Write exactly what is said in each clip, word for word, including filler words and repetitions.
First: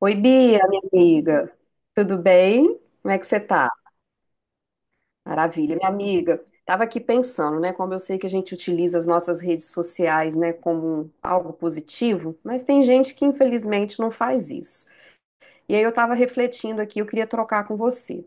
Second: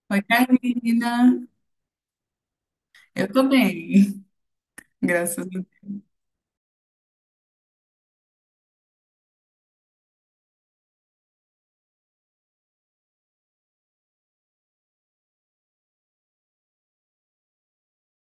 Oi, Oi, Bia, minha Carolina. amiga. Tudo bem? Como é que Eu você tô tá? bem, graças a Deus. Maravilha, minha amiga. Tava aqui pensando, né, como eu sei que a gente utiliza as nossas redes sociais, né, como algo positivo, mas tem gente que infelizmente não faz isso. E aí eu tava refletindo aqui, eu queria trocar com você.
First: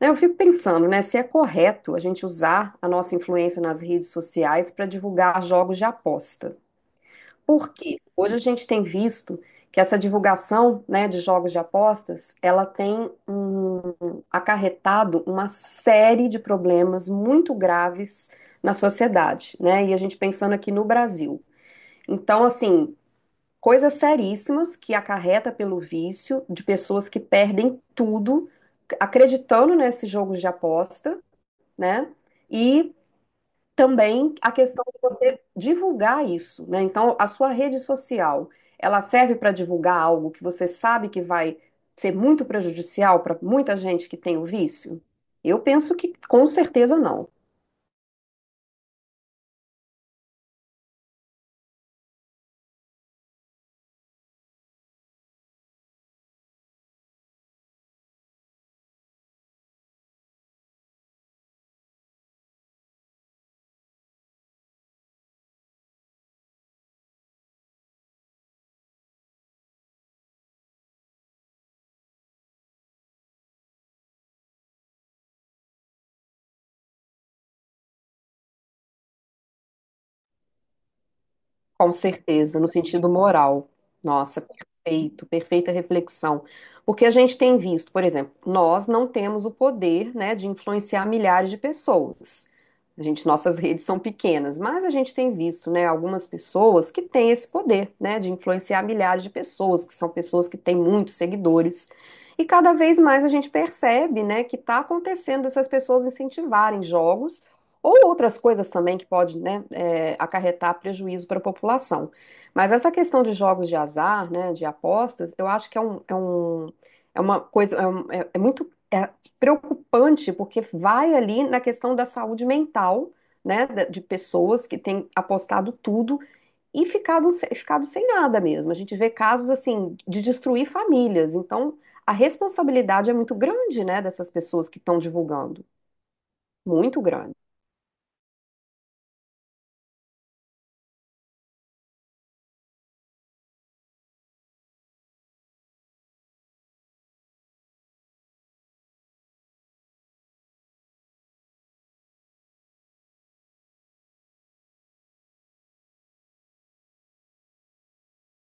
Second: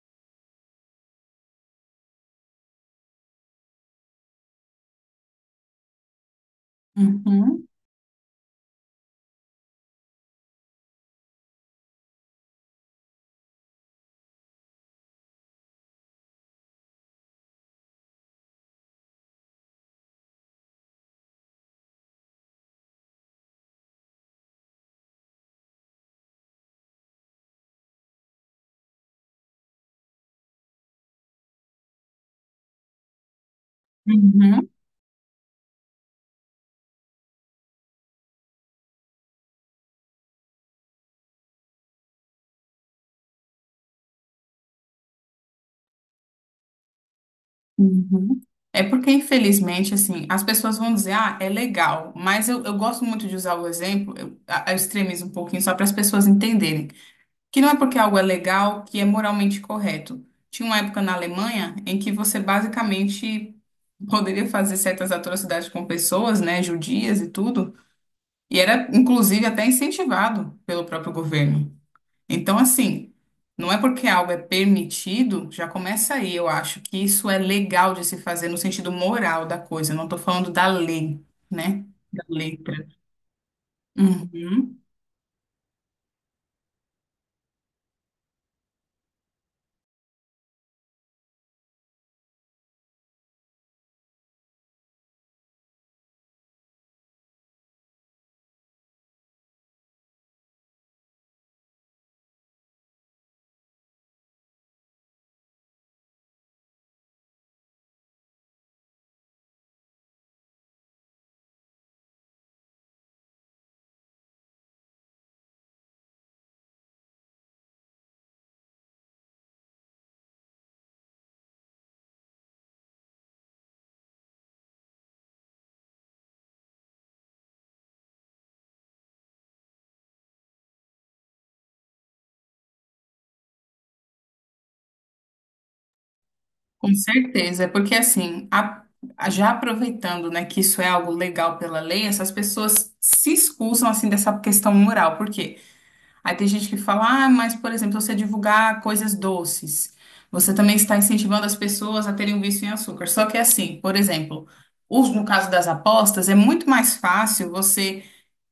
Né, eu fico pensando, né, se é correto a gente usar a nossa influência nas redes sociais para divulgar jogos de aposta. Uhum. Porque hoje a gente tem visto que essa divulgação, né, de jogos de apostas, ela tem hum, acarretado uma série de problemas muito graves na sociedade, né? E a gente pensando aqui no Brasil. Então, assim, coisas seríssimas que acarreta pelo vício de pessoas que perdem tudo acreditando nesses jogos de aposta, né? E também a Uhum. questão de você divulgar isso, né? Então, a sua rede social, ela serve para divulgar algo que você sabe que vai ser muito prejudicial para muita gente que tem o vício? Eu penso que com certeza não. Uhum. É porque, infelizmente, assim, as pessoas vão dizer, ah, é legal, mas eu, eu gosto muito de usar o exemplo, eu, a- eu extremizo um pouquinho só para as pessoas entenderem, que não é porque algo é legal que é moralmente correto. Tinha uma época na Alemanha em que você basicamente poderia fazer certas atrocidades com pessoas, né, judias e tudo, e era, inclusive, até incentivado pelo próprio governo. Então, assim, não é porque algo é permitido, já começa aí. Eu acho que isso é legal de se fazer no sentido moral da coisa. Eu não estou falando da lei, né? Com Da certeza, no letra. sentido moral. Nossa, Uhum. perfeito, perfeita reflexão. Porque a gente tem visto, por exemplo, nós não temos o poder, né, de influenciar milhares de pessoas. A gente, nossas redes são pequenas, mas a gente tem visto, né, algumas pessoas que têm esse poder, né, de influenciar milhares de pessoas, que são pessoas que têm muitos seguidores. E cada vez mais a gente percebe, né, que está acontecendo essas pessoas incentivarem jogos ou outras coisas também que pode, né, é, acarretar prejuízo para a população. Mas essa questão de jogos de azar, né, de apostas, eu acho que é um, é um, é uma coisa, é, um- é- é muito é preocupante, porque vai ali na questão da saúde mental, né, da- de pessoas que têm apostado tudo e ficado, se- ficado sem nada mesmo. A gente vê casos, assim, de destruir famílias. Então, a responsabilidade é muito grande, né, dessas pessoas que estão divulgando. Com Muito grande. certeza. É porque, assim, a- a- já aproveitando, né, que isso é algo legal pela lei, essas pessoas se excusam, assim, dessa questão moral. Porque Aí tem gente que fala, ah, mas, por exemplo, você divulgar coisas doces, você também está incentivando as pessoas a terem um vício em açúcar. Só que é assim, por exemplo, os- no caso das apostas, é muito mais fácil você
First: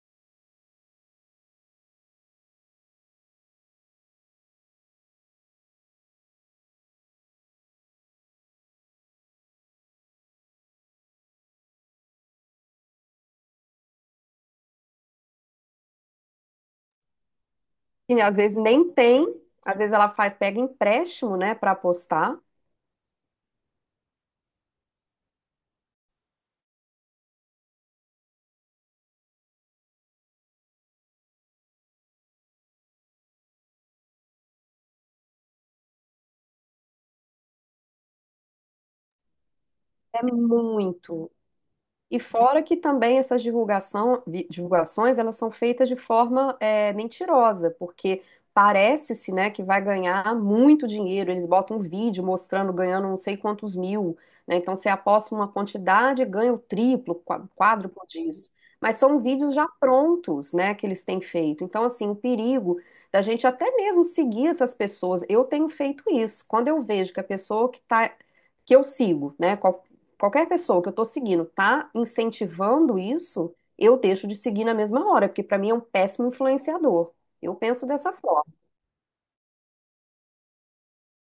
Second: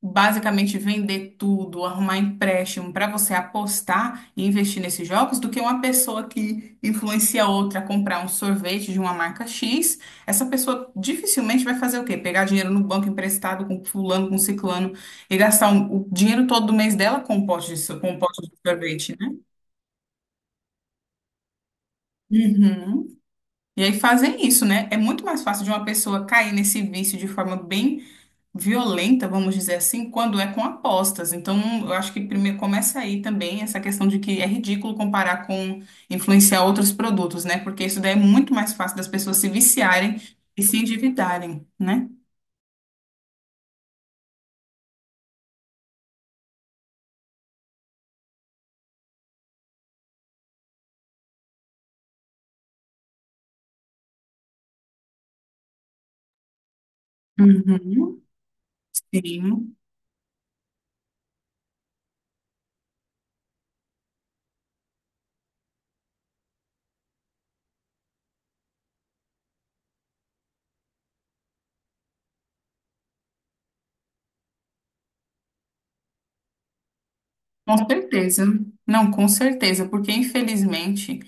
basicamente vender tudo, arrumar empréstimo para você apostar e investir nesses jogos, do que uma pessoa que influencia outra a comprar um sorvete de uma marca X. Essa pessoa dificilmente vai fazer o quê? Pegar dinheiro no banco emprestado com fulano, com ciclano e gastar um- o dinheiro todo do mês dela com um pote de, so- com um E às pote de vezes nem sorvete, tem, né? às vezes ela faz, pega empréstimo, né, para apostar. Uhum. E aí fazem isso, né? É muito mais fácil de uma pessoa cair nesse vício de forma bem violenta, vamos dizer assim, quando é com apostas. Então, eu acho que primeiro começa aí também essa questão de que é ridículo comparar com influenciar outros produtos, né? Porque isso daí é muito mais fácil das pessoas se viciarem É e se muito. endividarem, né? E fora que também essas divulgação, vi- divulgações, elas são feitas de forma é, mentirosa, porque parece-se, né, que vai ganhar muito dinheiro. Eles botam um vídeo mostrando ganhando não sei quantos mil, né? Então você aposta uma quantidade, e ganha o triplo, qua- quádruplo Uhum. disso. Mas são vídeos já Sim. prontos, né, que eles têm feito. Então, assim, o perigo da gente até mesmo seguir essas pessoas. Eu tenho feito isso. Quando eu vejo que a pessoa que está que eu sigo, né? Qualquer pessoa que eu tô seguindo tá incentivando isso, eu deixo de seguir na mesma hora, porque pra mim é um péssimo influenciador. Eu Com penso dessa certeza. forma. Não, com certeza, porque infelizmente.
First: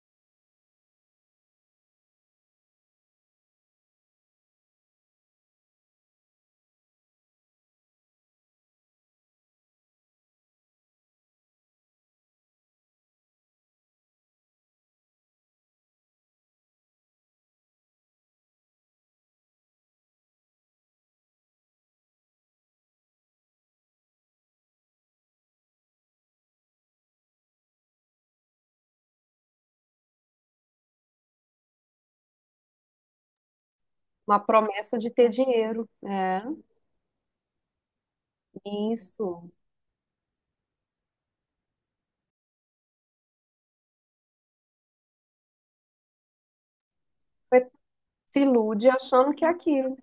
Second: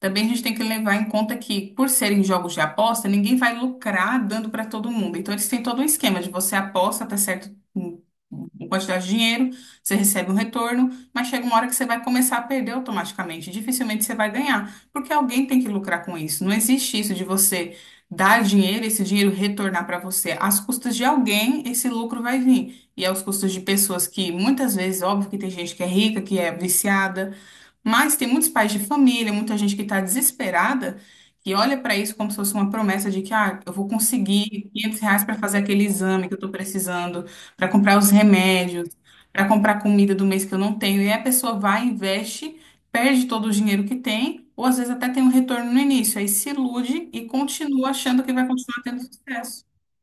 Também a gente tem que levar em conta que, por serem jogos de aposta, ninguém vai lucrar dando para todo mundo. Então, eles têm todo um esquema de você aposta até certo um- uma quantidade de dinheiro, você recebe um retorno, mas chega uma hora que você vai começar a perder automaticamente. Dificilmente você vai ganhar, porque alguém tem que lucrar com isso. Não existe isso de você dar dinheiro, esse dinheiro retornar para você. Às custas de alguém, esse lucro vai vir. E aos custos de pessoas que muitas vezes, óbvio que tem gente que é rica, que é viciada. Mas tem muitos pais de família, muita gente que está desesperada, que olha para isso como se fosse uma promessa de que ah, eu vou Uma conseguir promessa 500 de reais ter para fazer aquele dinheiro. exame que eu É, estou precisando, para comprar os remédios, para isso. comprar comida do mês que eu não tenho. E aí a pessoa vai, investe, perde todo o dinheiro que tem, ou às vezes até tem um retorno no início, aí se ilude e continua achando que Se vai continuar ilude tendo achando que é sucesso. aquilo.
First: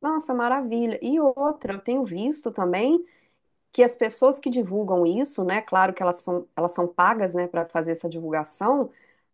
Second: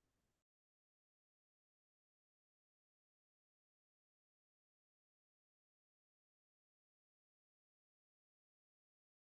Nossa, maravilha. E outra, eu tenho visto também que as pessoas que divulgam isso, né? Claro que elas são, elas são pagas, né, para fazer essa divulgação.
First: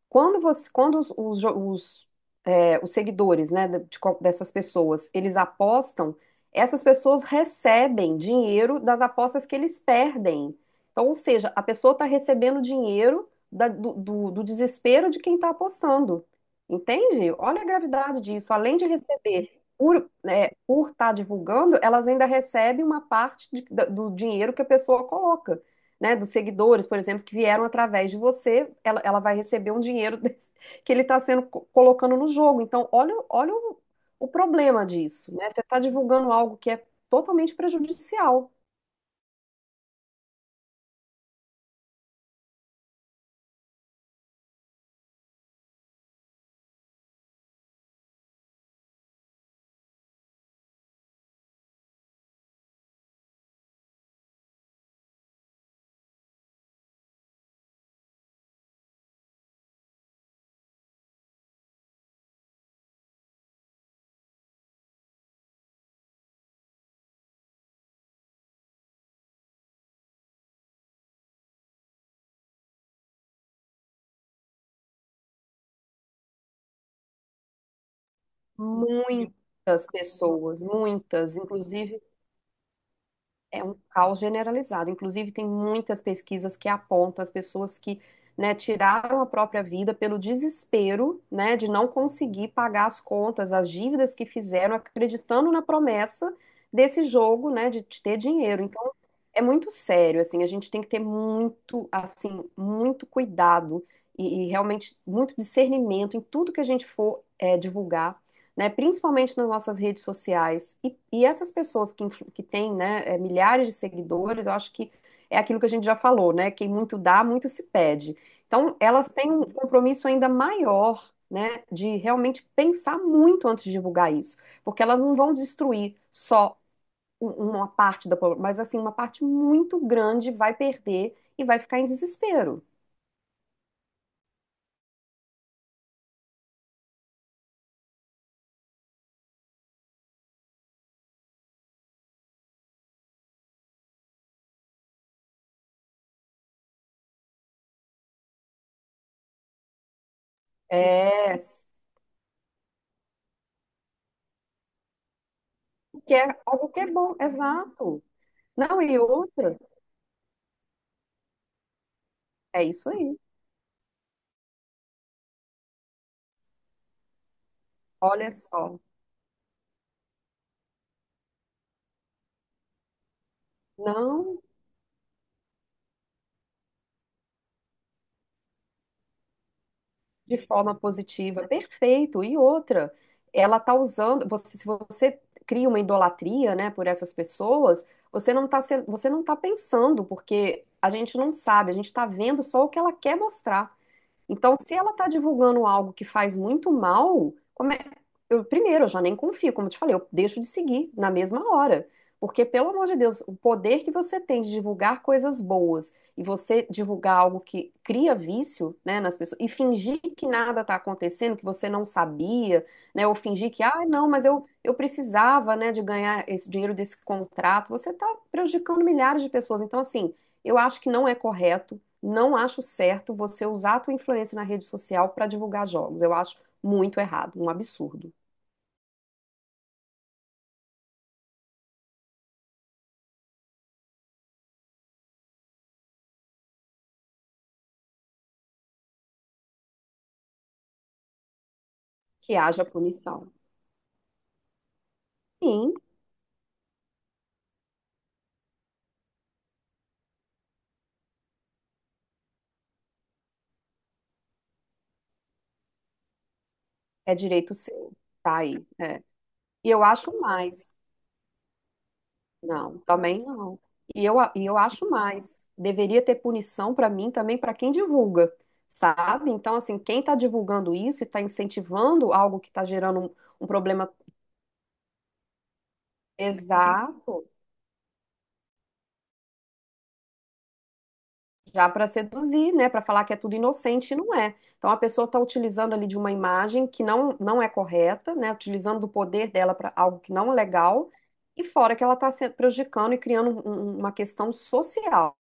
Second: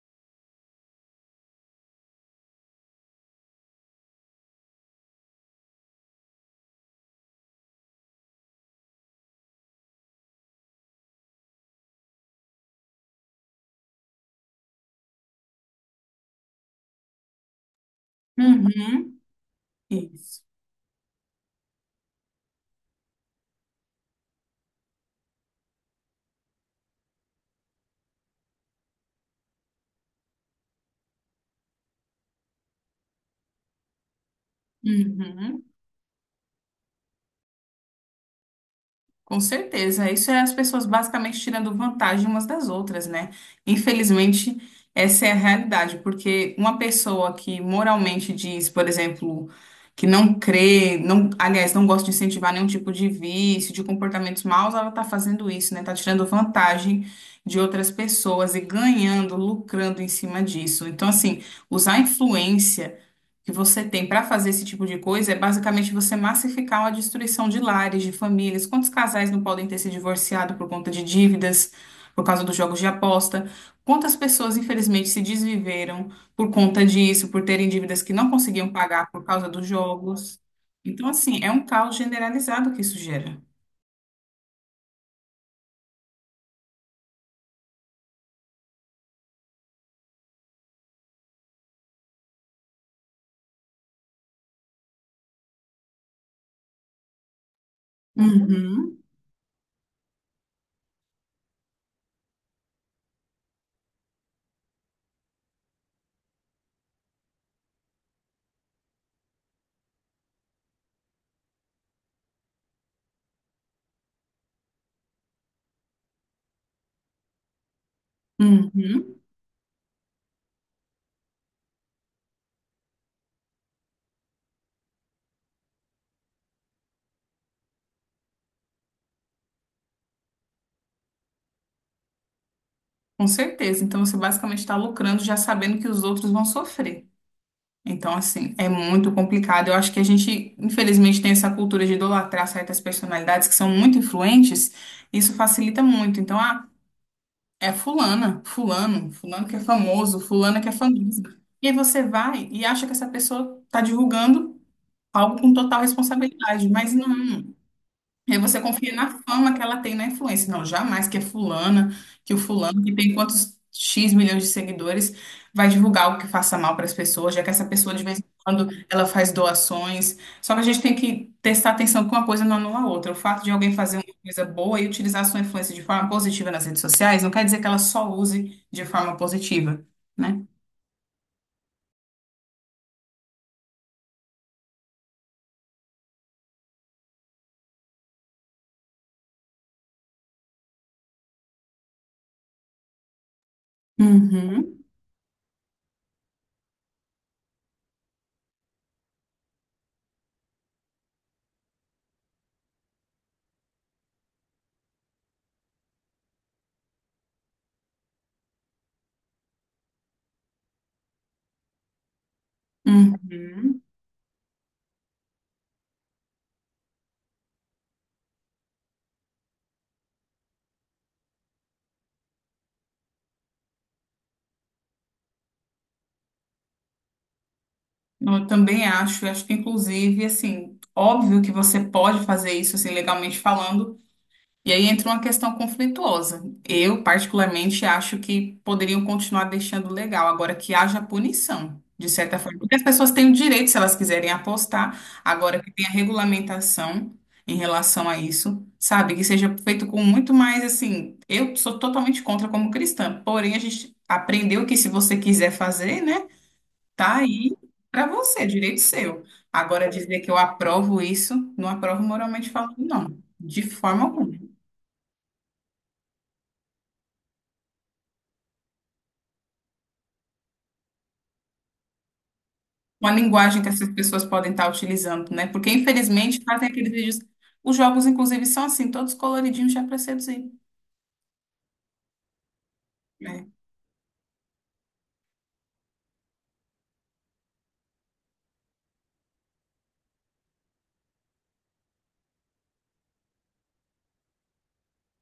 Quando você, quando os, os, jo- os, é, os seguidores, né, de- de qual- dessas pessoas, eles apostam, essas pessoas recebem dinheiro das apostas que eles perdem. Então, ou seja, a pessoa está recebendo dinheiro da- do, do- do desespero de quem está apostando. Entende? Olha a gravidade disso. Além de Uhum. receber por, Isso. estar divulgando, elas ainda recebem uma parte de- da- do dinheiro que a pessoa coloca, né, dos seguidores, por exemplo, que vieram através de você, ela, ela vai receber um dinheiro desse- que ele está sendo co- colocando no jogo. Então, olha, o- olha o, o problema disso, né? Você Uhum. está divulgando algo que é totalmente prejudicial. Com certeza, isso é as pessoas basicamente tirando vantagem umas das outras, né? Infelizmente, essa é a realidade, porque uma pessoa que moralmente diz, por exemplo, que não crê, não, aliás, não gosta de incentivar nenhum tipo de vício, de comportamentos maus, ela tá fazendo isso, né? Tá tirando vantagem de outras pessoas e ganhando, lucrando em cima disso. Então, assim, usar a influência que você tem para fazer esse tipo de coisa é basicamente você massificar uma destruição de lares, de famílias. Quantos casais não podem ter se divorciado por conta de dívidas, por causa dos jogos de aposta? Quantas pessoas, infelizmente, se desviveram por conta disso, por terem dívidas que não conseguiam pagar por causa dos Muitas jogos? pessoas, Então, muitas, assim, é um caos inclusive. generalizado que isso gera. É um caos generalizado. Inclusive, tem muitas pesquisas que apontam as pessoas que, né, tiraram a própria vida pelo desespero, né, de não conseguir pagar as contas, as dívidas que fizeram, acreditando na promessa desse jogo, né, de de ter dinheiro. Então, Uhum. é muito sério, assim, a gente tem que ter muito, assim, muito cuidado e, e realmente muito discernimento em tudo que a gente for, eh, divulgar, né, principalmente nas nossas redes sociais. E, e essas pessoas que, influ- que têm, né, eh, milhares de seguidores, eu acho que é aquilo que a gente já falou, né? Quem muito dá, muito se pede. Então, elas Uhum. têm um compromisso ainda maior, né, de realmente pensar muito antes de divulgar isso, porque elas não vão destruir só um- uma parte da população, mas assim, uma parte muito grande vai perder e vai ficar em desespero. Com certeza. Então, você basicamente está lucrando já sabendo que os outros vão sofrer. Então, assim, é muito complicado. Eu acho que a gente, infelizmente, tem essa cultura de idolatrar certas personalidades que são muito influentes. Isso facilita muito. Então, ah, é fulana, fulano, fulano que é famoso, fulana que é famosa. É, E aí você vai e acha que essa pessoa está divulgando algo com total que é responsabilidade, algo que é mas bom, não. exato. E aí você Não, confia e na fama outra, que ela tem na influência. Não, jamais que é fulana, que o é fulano isso que tem aí. quantos X milhões de seguidores vai divulgar algo que faça mal para as pessoas, já que essa pessoa de vez em Olha quando só, ela faz doações. Só que a gente tem que prestar atenção que uma coisa não anula a outra. O fato de alguém fazer uma não coisa boa e utilizar a sua influência de forma positiva nas redes sociais não quer dizer que ela só use de forma positiva, de né? forma positiva, perfeito. E outra, ela tá usando, você, se você cria uma idolatria, né, por essas pessoas, você não tá sendo, você não tá pensando, porque a gente não sabe, a gente tá vendo só o que ela quer mostrar. Então, se Uhum. ela está divulgando algo que faz muito mal, como é- eu, primeiro, eu já nem confio, como eu te falei, eu deixo de seguir na mesma hora. Porque, pelo amor de Deus, o poder que você tem de divulgar coisas boas e você divulgar algo que cria vício, né, nas pessoas e fingir que nada está acontecendo, que você não sabia, né, ou fingir que, Uhum. ah, não, mas eu, eu precisava, né, de ganhar esse dinheiro desse contrato, você está prejudicando milhares de pessoas. Então, assim, eu acho que não é correto, não acho certo você usar a tua influência na rede social para divulgar jogos. Eu acho muito errado, um absurdo Não, eu também acho, eu acho que inclusive, assim, óbvio que você pode fazer isso, assim, legalmente falando, e aí entra uma questão conflituosa. Eu, particularmente, acho que poderiam continuar deixando legal, agora que haja punição, de que certa forma. haja Porque as pessoas têm o punição. direito, se elas quiserem apostar, agora que Sim, tem a regulamentação em relação a isso, sabe? Que seja feito com muito mais, assim, eu sou totalmente contra como cristã, porém a gente aprendeu que se você quiser fazer, né? é Tá direito aí seu, para tá você, aí. direito É. seu. E eu Agora, acho dizer que eu mais. aprovo isso, não aprovo moralmente falando, Não, não. também não. De forma E eu, a- alguma. E eu acho mais. Deveria ter punição para mim também para quem divulga, sabe? Então, assim, quem está divulgando isso e está incentivando algo que está gerando Uma um, um linguagem que essas problema. pessoas podem estar utilizando, né? Porque, infelizmente, fazem aqueles vídeos. Exato. Os jogos, inclusive, são assim, todos coloridinhos já para seduzir, Já para seduzir, né, para falar que é tudo né? inocente, não é. Então a pessoa está utilizando ali de uma imagem que não, não é correta, né, utilizando do poder dela para algo que não é legal, e fora que ela está se prejudicando e criando um- um- uma questão social.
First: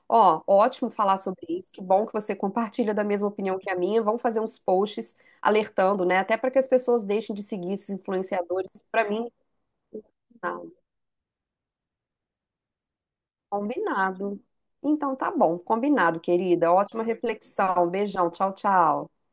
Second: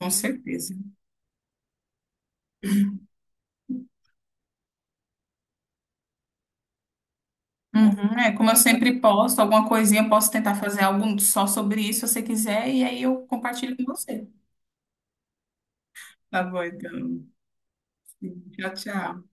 Com Ó, certeza. ótimo falar sobre isso, que bom que você compartilha da mesma opinião que a minha. Vamos fazer uns posts alertando, né, até para que as pessoas deixem de seguir esses Uhum. É, como eu influenciadores. sempre Para mim, posto, alguma coisinha, eu posso tentar não. fazer algo só sobre isso, se você quiser, e aí eu compartilho com você. Combinado. Então tá bom, combinado, Tá bom, querida. Ótima então. reflexão. Beijão, Sim, tchau, tchau, tchau. tchau.